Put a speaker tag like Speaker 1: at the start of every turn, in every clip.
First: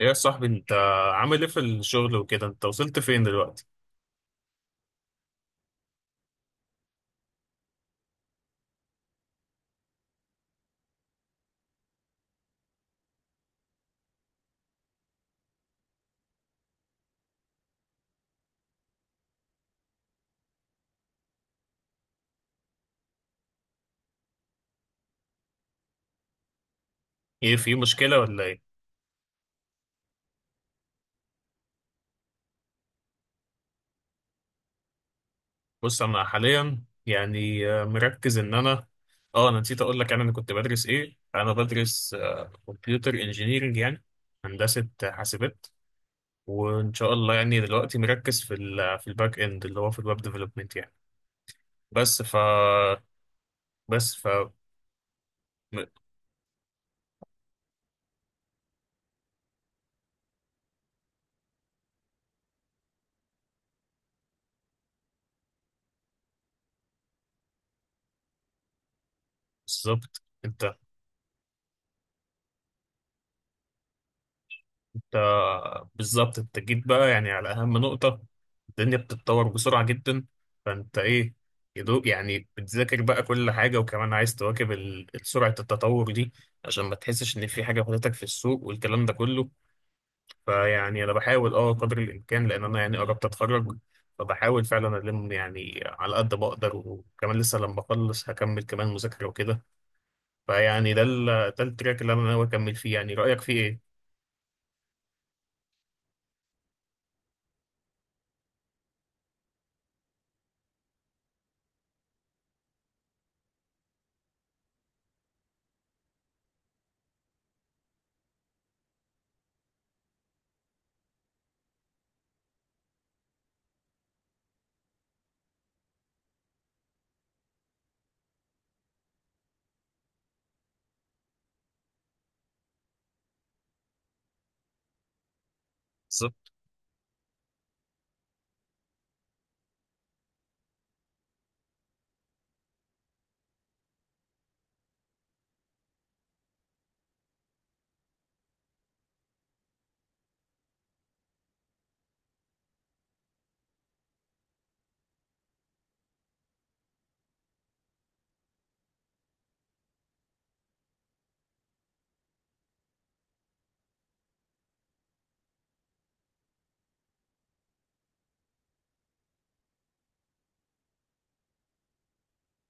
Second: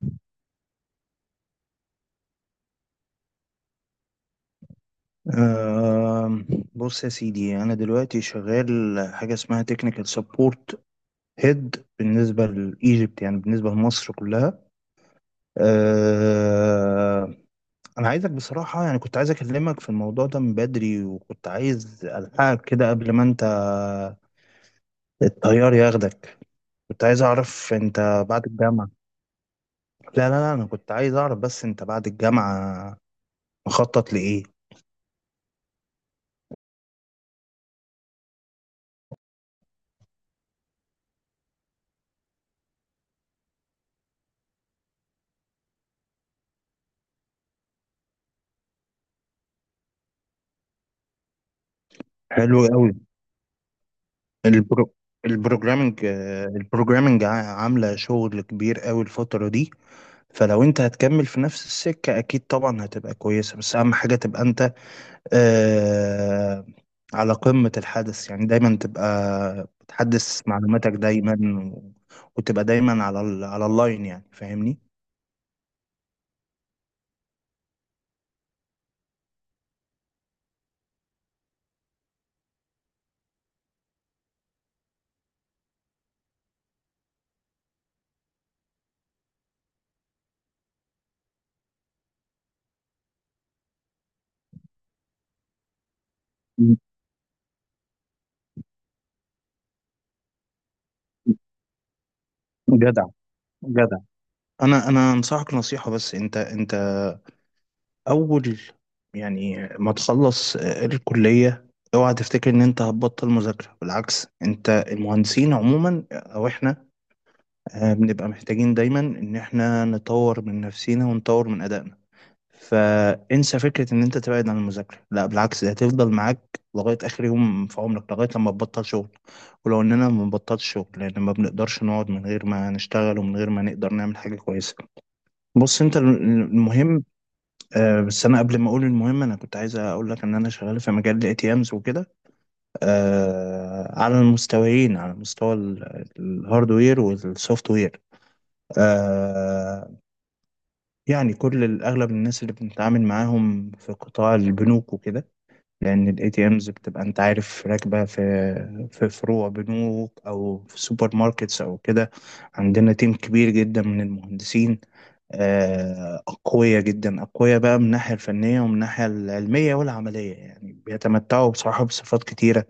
Speaker 1: ايه يا صاحبي انت عامل ايه في الشغل وكده؟ انت وصلت فين دلوقتي؟
Speaker 2: آم، بص يا سيدي أنا دلوقتي شغال حاجة اسمها تكنيكال سبورت هيد بالنسبة لإيجيبت، يعني بالنسبة لمصر كلها. آه، أنا عايزك بصراحة، يعني كنت عايز أكلمك في الموضوع ده من بدري، وكنت عايز ألحقك كده قبل ما أنت الطيار ياخدك. كنت عايز
Speaker 1: ايه،
Speaker 2: أعرف
Speaker 1: في مشكلة
Speaker 2: أنت
Speaker 1: ولا
Speaker 2: بعد
Speaker 1: ايه؟
Speaker 2: الجامعة. لا، أنا كنت عايز أعرف بس أنت بعد الجامعة مخطط لإيه.
Speaker 1: بص انا حاليا يعني مركز ان انا اه انا نسيت اقول لك، يعني انا كنت بدرس ايه. انا بدرس كمبيوتر انجينيرنج، يعني هندسة حاسبات. وان شاء الله يعني دلوقتي مركز في ال في الباك اند، اللي هو في الويب ديفلوبمنت يعني. بس ف
Speaker 2: حلو قوي.
Speaker 1: بس ف
Speaker 2: البرو...
Speaker 1: م-
Speaker 2: البروجرامينج، البروجرامينج عاملة شغل كبير قوي الفترة دي. فلو انت هتكمل في نفس السكة، اكيد طبعا هتبقى كويسة، بس اهم حاجة تبقى انت آه على قمة الحدث، يعني دايما تبقى
Speaker 1: بالظبط
Speaker 2: بتحدث
Speaker 1: انت.
Speaker 2: معلوماتك دايما و... وتبقى دايما على على اللاين، يعني فاهمني؟
Speaker 1: بالظبط انت جيت بقى يعني على اهم نقطة. الدنيا بتتطور بسرعة جدا، فانت ايه يدوق يعني، بتذاكر بقى كل حاجة وكمان عايز تواكب سرعة التطور دي، عشان ما تحسش ان في حاجة فاتتك في السوق والكلام ده كله. فيعني انا بحاول قدر الامكان، لان انا يعني قربت اتخرج، فبحاول فعلا الم يعني على قد ما اقدر،
Speaker 2: م-
Speaker 1: وكمان لسه لما اخلص هكمل كمان مذاكرة وكده. فيعني ده التراك اللي انا ناوي اكمل فيه،
Speaker 2: جدع،
Speaker 1: يعني رأيك فيه ايه؟
Speaker 2: جدع. انا انصحك نصيحة، بس انت اول يعني ما تخلص الكلية، اوعى تفتكر ان انت هتبطل مذاكرة. بالعكس، انت المهندسين عموما او احنا بنبقى محتاجين دايما ان احنا نطور من نفسينا ونطور من ادائنا. فانسى فكرة ان انت تبعد عن المذاكرة، لا بالعكس، دي هتفضل معاك لغاية اخر يوم في عمرك، لغاية لما تبطل شغل. ولو اننا ما بنبطلش شغل، لان ما بنقدرش نقعد من غير ما نشتغل ومن غير ما نقدر نعمل حاجة كويسة. بص انت المهم، أه بس انا قبل ما اقول المهم، انا كنت عايز اقول لك ان انا شغال في مجال الاي تي امز وكده. أه على المستويين، على مستوى الهاردوير والسوفت وير. أه يعني كل اغلب الناس اللي بنتعامل معاهم في قطاع البنوك وكده، لان الاي تي امز بتبقى، انت عارف، راكبه في فروع بنوك او في سوبر ماركتس او كده. عندنا تيم كبير جدا من المهندسين، أقوياء جدا، أقوياء بقى من الناحية الفنية ومن الناحية العلمية والعملية. يعني بيتمتعوا بصراحة بصفات كتيرة،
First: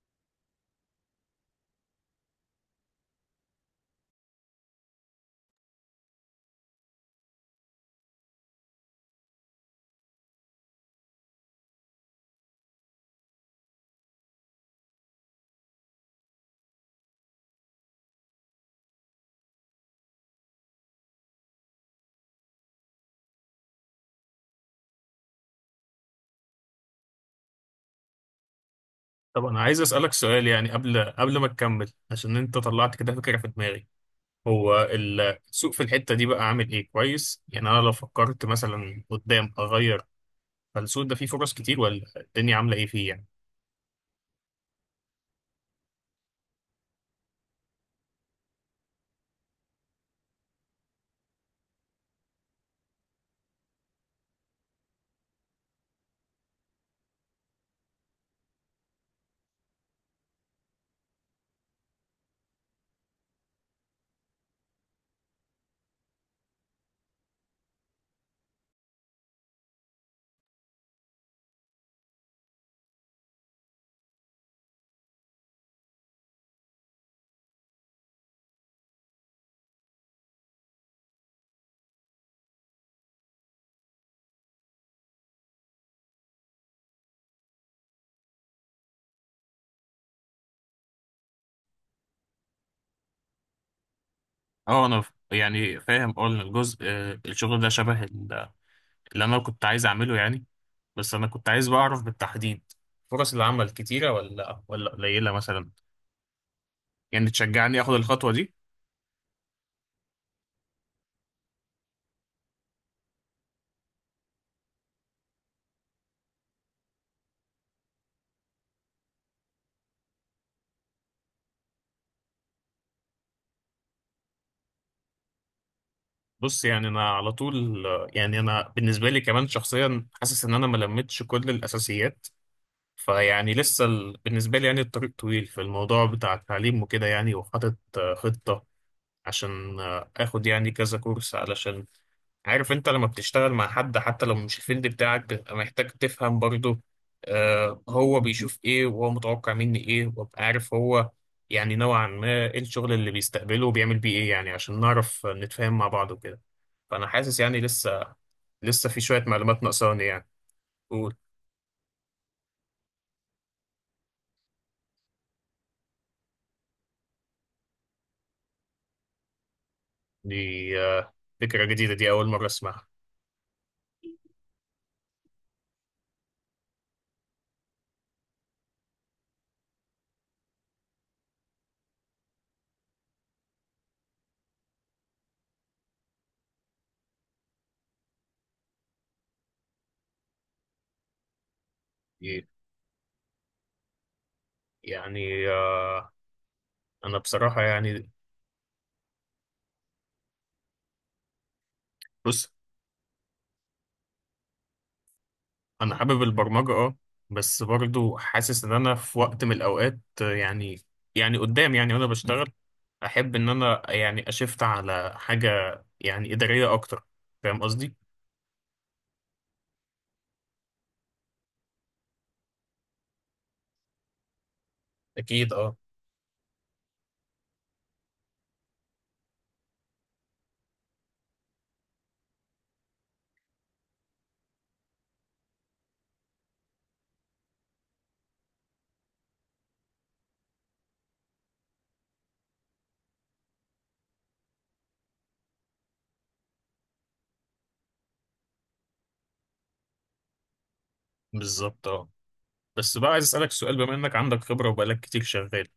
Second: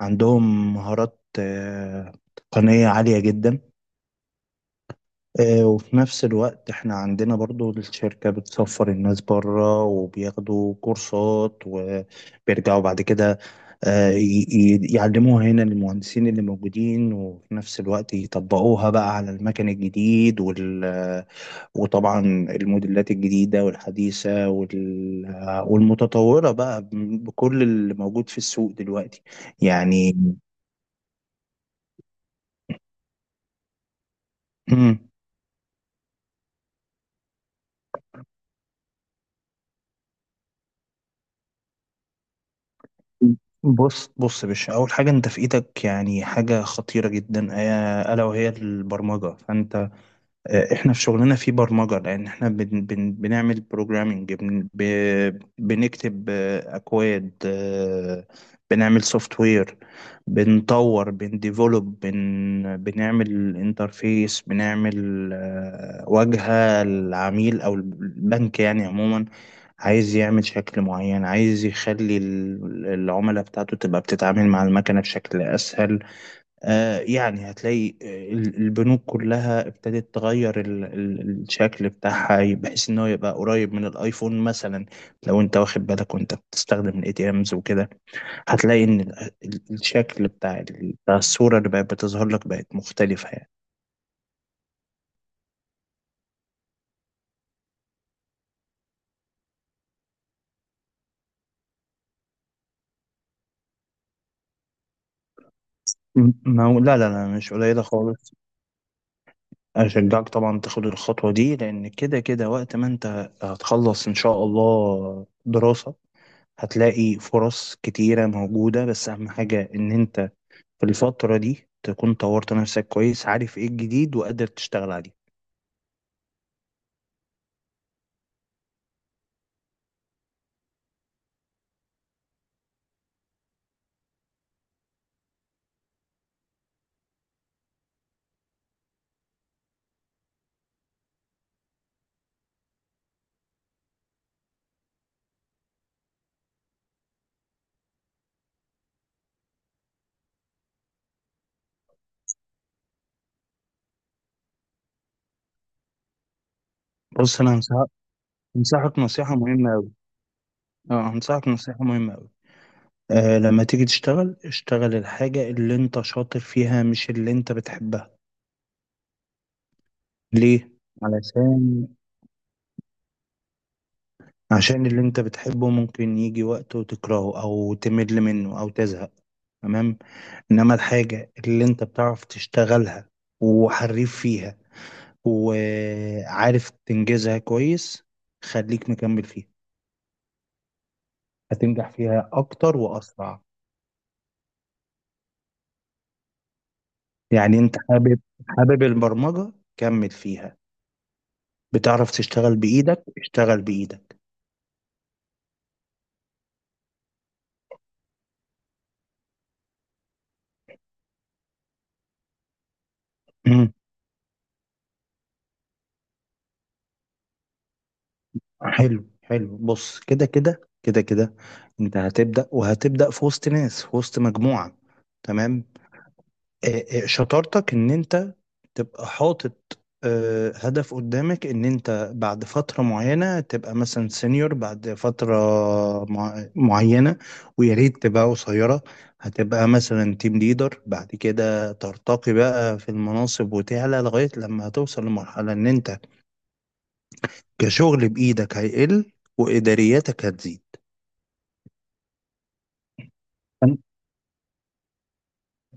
Speaker 2: عندهم مهارات تقنية عالية جدا. وفي نفس الوقت احنا عندنا برضو الشركة بتسفر الناس بره وبياخدوا كورسات وبيرجعوا بعد كده يعلموها هنا للمهندسين اللي موجودين، وفي نفس الوقت يطبقوها بقى على المكن الجديد. وطبعا الموديلات الجديدة والحديثة والمتطورة بقى، بكل اللي موجود في السوق دلوقتي
Speaker 1: طب انا عايز اسالك
Speaker 2: يعني.
Speaker 1: سؤال يعني قبل ما تكمل، عشان انت طلعت كده فكره في دماغي. هو
Speaker 2: مم.
Speaker 1: السوق في الحته دي بقى عامل ايه؟ كويس؟ يعني انا لو فكرت مثلا قدام اغير، فالسوق ده فيه فرص كتير ولا الدنيا عامله ايه فيه يعني؟
Speaker 2: بص بص يا باشا، أول حاجة أنت في إيدك يعني حاجة خطيرة جدا، ألا وهي البرمجة. فأنت احنا في شغلنا في برمجة، لان احنا بن بنعمل بروجرامنج، بنكتب اكواد، بنعمل سوفت وير، بنطور، بنديفلوب، بنعمل انترفيس، بنعمل واجهة العميل او البنك. يعني عموما عايز يعمل شكل معين، عايز يخلي العملاء بتاعته تبقى بتتعامل مع المكنة بشكل اسهل. يعني هتلاقي البنوك كلها ابتدت تغير الشكل بتاعها، بحيث ان هو يبقى قريب من الايفون مثلا. لو انت واخد بالك وانت بتستخدم الاي تي امز وكده، هتلاقي ان الشكل بتاع بتاع الصورة اللي بقت بتظهر لك بقت مختلفة يعني.
Speaker 1: اه انا يعني فاهم ان الجزء الشغل ده شبه اللي انا كنت عايز اعمله يعني. بس انا كنت عايز بقى اعرف بالتحديد، فرص العمل كتيره ولا ولا قليله مثلا؟
Speaker 2: ما هو لا،
Speaker 1: يعني
Speaker 2: مش
Speaker 1: تشجعني
Speaker 2: قليلة
Speaker 1: اخد الخطوه
Speaker 2: خالص.
Speaker 1: دي؟
Speaker 2: أشجعك طبعا تاخد الخطوة دي، لأن كده كده وقت ما أنت هتخلص إن شاء الله دراسة، هتلاقي فرص كتيرة موجودة. بس أهم حاجة إن أنت في الفترة دي تكون طورت نفسك كويس، عارف ايه الجديد وقادر تشتغل عليه.
Speaker 1: بص يعني انا على طول، يعني انا بالنسبه لي كمان شخصيا حاسس ان انا ما لمتش كل الاساسيات، فيعني لسه بالنسبه لي يعني الطريق طويل في الموضوع بتاع التعليم وكده يعني. وحاطط خطه عشان اخد يعني كذا كورس. علشان عارف، انت لما بتشتغل مع حد حتى لو مش الفيلد بتاعك، بتبقى محتاج تفهم برضه هو بيشوف ايه، وهو متوقع مني ايه، وابقى عارف هو يعني نوعا ما ايه الشغل اللي بيستقبله وبيعمل بيه ايه، يعني عشان نعرف نتفاهم مع بعض وكده. فانا حاسس
Speaker 2: بص انا
Speaker 1: يعني
Speaker 2: هنصحك
Speaker 1: لسه، لسه
Speaker 2: هنصحك
Speaker 1: في شوية
Speaker 2: نصيحة
Speaker 1: معلومات
Speaker 2: مهمة أوي.
Speaker 1: ناقصاني يعني.
Speaker 2: اه
Speaker 1: قول.
Speaker 2: هنصحك نصيحة مهمة أوي. آه لما تيجي تشتغل، اشتغل الحاجة اللي انت شاطر فيها مش اللي انت بتحبها.
Speaker 1: دي
Speaker 2: ليه؟
Speaker 1: فكرة
Speaker 2: علشان،
Speaker 1: جديدة، دي اول مرة اسمعها.
Speaker 2: عشان اللي انت بتحبه ممكن يجي وقت وتكرهه او تمل منه او تزهق. تمام. انما الحاجة اللي انت بتعرف تشتغلها وحريف فيها وعارف تنجزها كويس، خليك مكمل فيها، هتنجح فيها
Speaker 1: دي-
Speaker 2: أكتر وأسرع.
Speaker 1: يعني انا
Speaker 2: يعني
Speaker 1: بصراحة
Speaker 2: أنت
Speaker 1: يعني،
Speaker 2: حابب، حابب البرمجة، كمل فيها. بتعرف
Speaker 1: بص
Speaker 2: تشتغل بإيدك، اشتغل بإيدك.
Speaker 1: انا حابب البرمجه اه، بس برضو حاسس ان انا في وقت من الاوقات يعني، يعني قدام يعني وانا بشتغل، احب ان
Speaker 2: مم.
Speaker 1: انا يعني اشفت على حاجه يعني اداريه اكتر. فاهم قصدي؟
Speaker 2: حلو حلو، بص كده، أنت هتبدأ وهتبدأ في وسط ناس، في وسط مجموعة.
Speaker 1: اكيد
Speaker 2: تمام.
Speaker 1: اه.
Speaker 2: شطارتك إن أنت تبقى حاطط هدف قدامك ان انت بعد فترة معينة تبقى مثلا سينيور بعد فترة معينة، ويا ريت تبقى قصيرة. هتبقى مثلا تيم ليدر، بعد كده ترتقي بقى في المناصب وتعلى لغاية لما هتوصل لمرحلة ان انت كشغل بإيدك هيقل وإدارياتك هتزيد.
Speaker 1: بالظبط اه. بس بقى عايز اسالك سؤال، بما انك عندك خبره وبقالك كتير شغال،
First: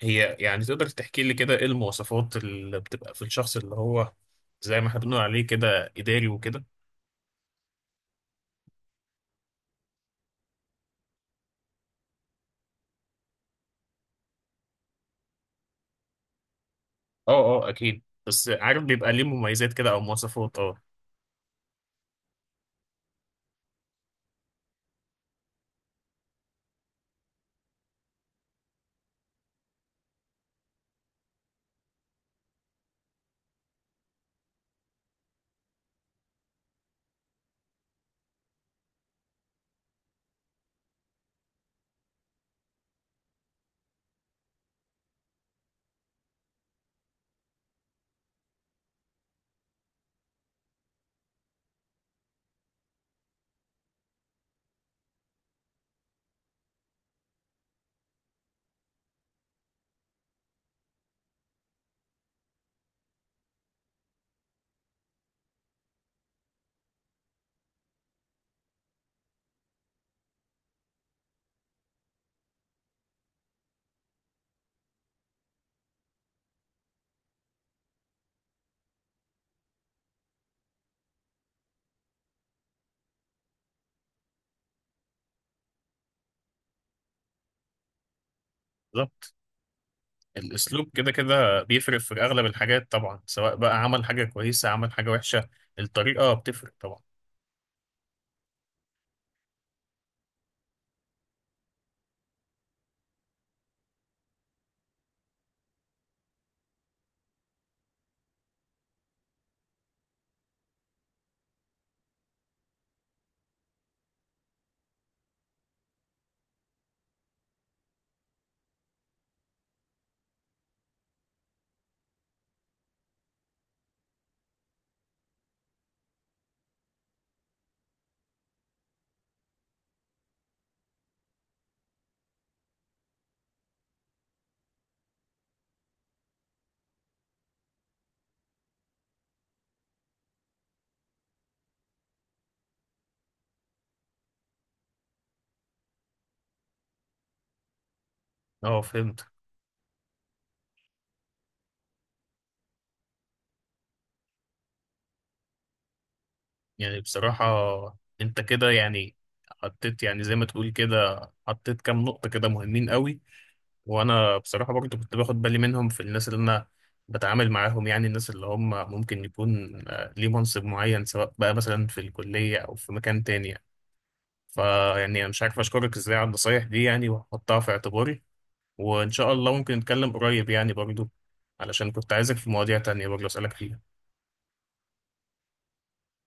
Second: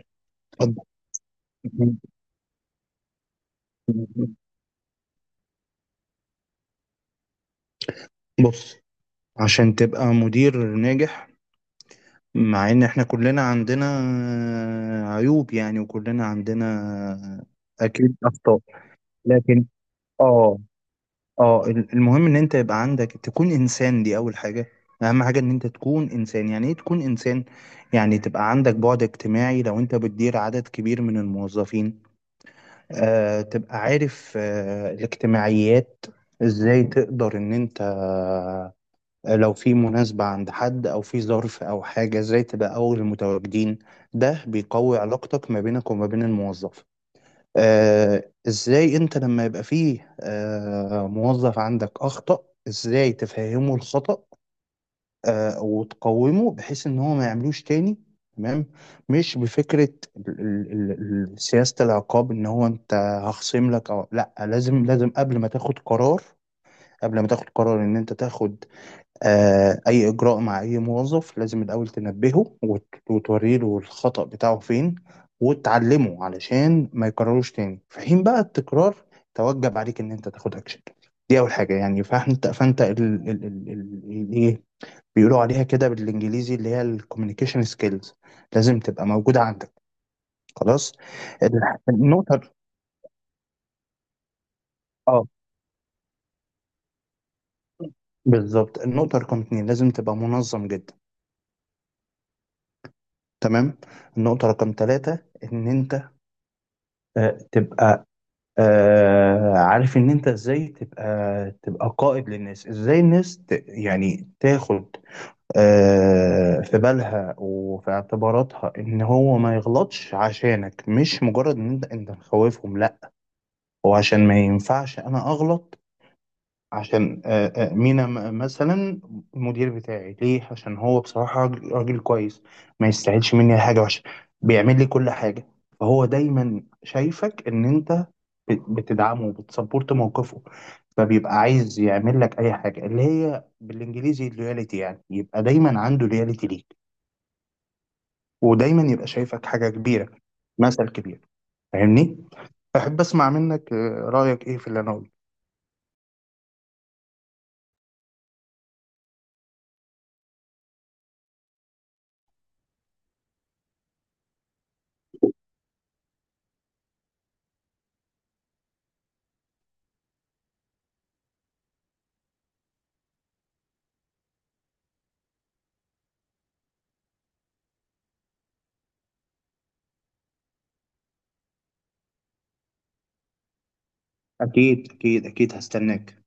Speaker 1: هي يعني تقدر
Speaker 2: فأنت-
Speaker 1: تحكي لي كده ايه المواصفات اللي بتبقى في الشخص اللي هو زي ما احنا بنقول عليه كده اداري وكده؟
Speaker 2: بص، عشان تبقى مدير ناجح، مع ان احنا كلنا عندنا عيوب يعني، وكلنا
Speaker 1: اه.
Speaker 2: عندنا
Speaker 1: اه اكيد،
Speaker 2: اكيد
Speaker 1: بس
Speaker 2: اخطاء،
Speaker 1: عارف بيبقى ليه
Speaker 2: لكن
Speaker 1: مميزات كده او مواصفات
Speaker 2: اه،
Speaker 1: اه.
Speaker 2: اه المهم ان انت يبقى عندك تكون انسان. دي اول حاجة، اهم حاجة ان انت تكون انسان. يعني ايه تكون انسان؟ يعني تبقى عندك بعد اجتماعي، لو انت بتدير عدد كبير من الموظفين، تبقى عارف الاجتماعيات، ازاي تقدر ان انت لو في مناسبة عند حد أو في ظرف أو حاجة إزاي تبقى أول المتواجدين. ده بيقوي علاقتك ما بينك وما بين الموظف. إزاي أنت لما يبقى فيه موظف عندك أخطأ، إزاي تفهمه الخطأ وتقومه بحيث إن هو ما يعملوش تاني. تمام. مش بفكرة ال- ال- سياسة العقاب إن هو أنت هخصم لك أو لأ. لازم قبل ما تاخد قرار، قبل ما تاخد قرار إن أنت تاخد أي إجراء مع أي موظف، لازم الأول تنبهه وتوري له الخطأ بتاعه فين وتعلمه، علشان ما يكرروش تاني. في حين بقى التكرار توجب عليك إن أنت تاخد أكشن. دي أول حاجة يعني. فأنت فأنت ال ال ال ال ال- إيه بيقولوا عليها كده بالإنجليزي؟ اللي هي الكوميونيكيشن سكيلز، لازم تبقى موجودة عندك.
Speaker 1: الاسلوب
Speaker 2: خلاص.
Speaker 1: كده كده بيفرق في
Speaker 2: النقطة،
Speaker 1: اغلب الحاجات طبعا، سواء بقى عمل حاجه كويسه عمل حاجه
Speaker 2: اه،
Speaker 1: وحشه. الطريقه بتفرق طبعا.
Speaker 2: بالظبط، النقطة رقم اتنين، لازم تبقى منظم جدا. تمام. النقطة رقم ثلاثة إن أنت تبقى عارف ان انت ازاي تبقى قائد للناس، ازاي الناس ت يعني تاخد في بالها وفي اعتباراتها ان هو ما يغلطش عشانك، مش مجرد ان انت مخوفهم، لا. هو عشان ما ينفعش انا اغلط، عشان مينا مثلا المدير بتاعي ليه؟ عشان هو بصراحة راجل كويس، ما يستاهلش مني حاجة وحشة، بيعمل لي كل حاجة. فهو دايما شايفك ان انت بتدعمه وبتسبورت موقفه، فبيبقى عايز يعمل لك اي حاجة، اللي هي بالانجليزي اللويالتي، يعني يبقى دايما عنده لويالتي ليك،
Speaker 1: اه
Speaker 2: ودايما يبقى
Speaker 1: فهمت.
Speaker 2: شايفك حاجة كبيرة، مثل كبير. فاهمني؟ احب اسمع منك رأيك ايه في اللي انا قلته.
Speaker 1: يعني بصراحه انت كده يعني حطيت يعني زي ما تقول كده، حطيت كام نقطه كده مهمين قوي. وانا بصراحه برضو كنت باخد بالي منهم في الناس اللي انا بتعامل معاهم، يعني الناس اللي هم ممكن يكون ليه منصب معين، سواء بقى مثلا في الكليه او في مكان تاني يعني. فيعني انا مش عارف اشكرك ازاي على النصايح دي يعني، وهحطها في اعتباري. وإن شاء الله ممكن نتكلم قريب يعني برضو، علشان كنت عايزك في مواضيع تانية برضو أسألك فيها.
Speaker 2: اكيد، هستناك.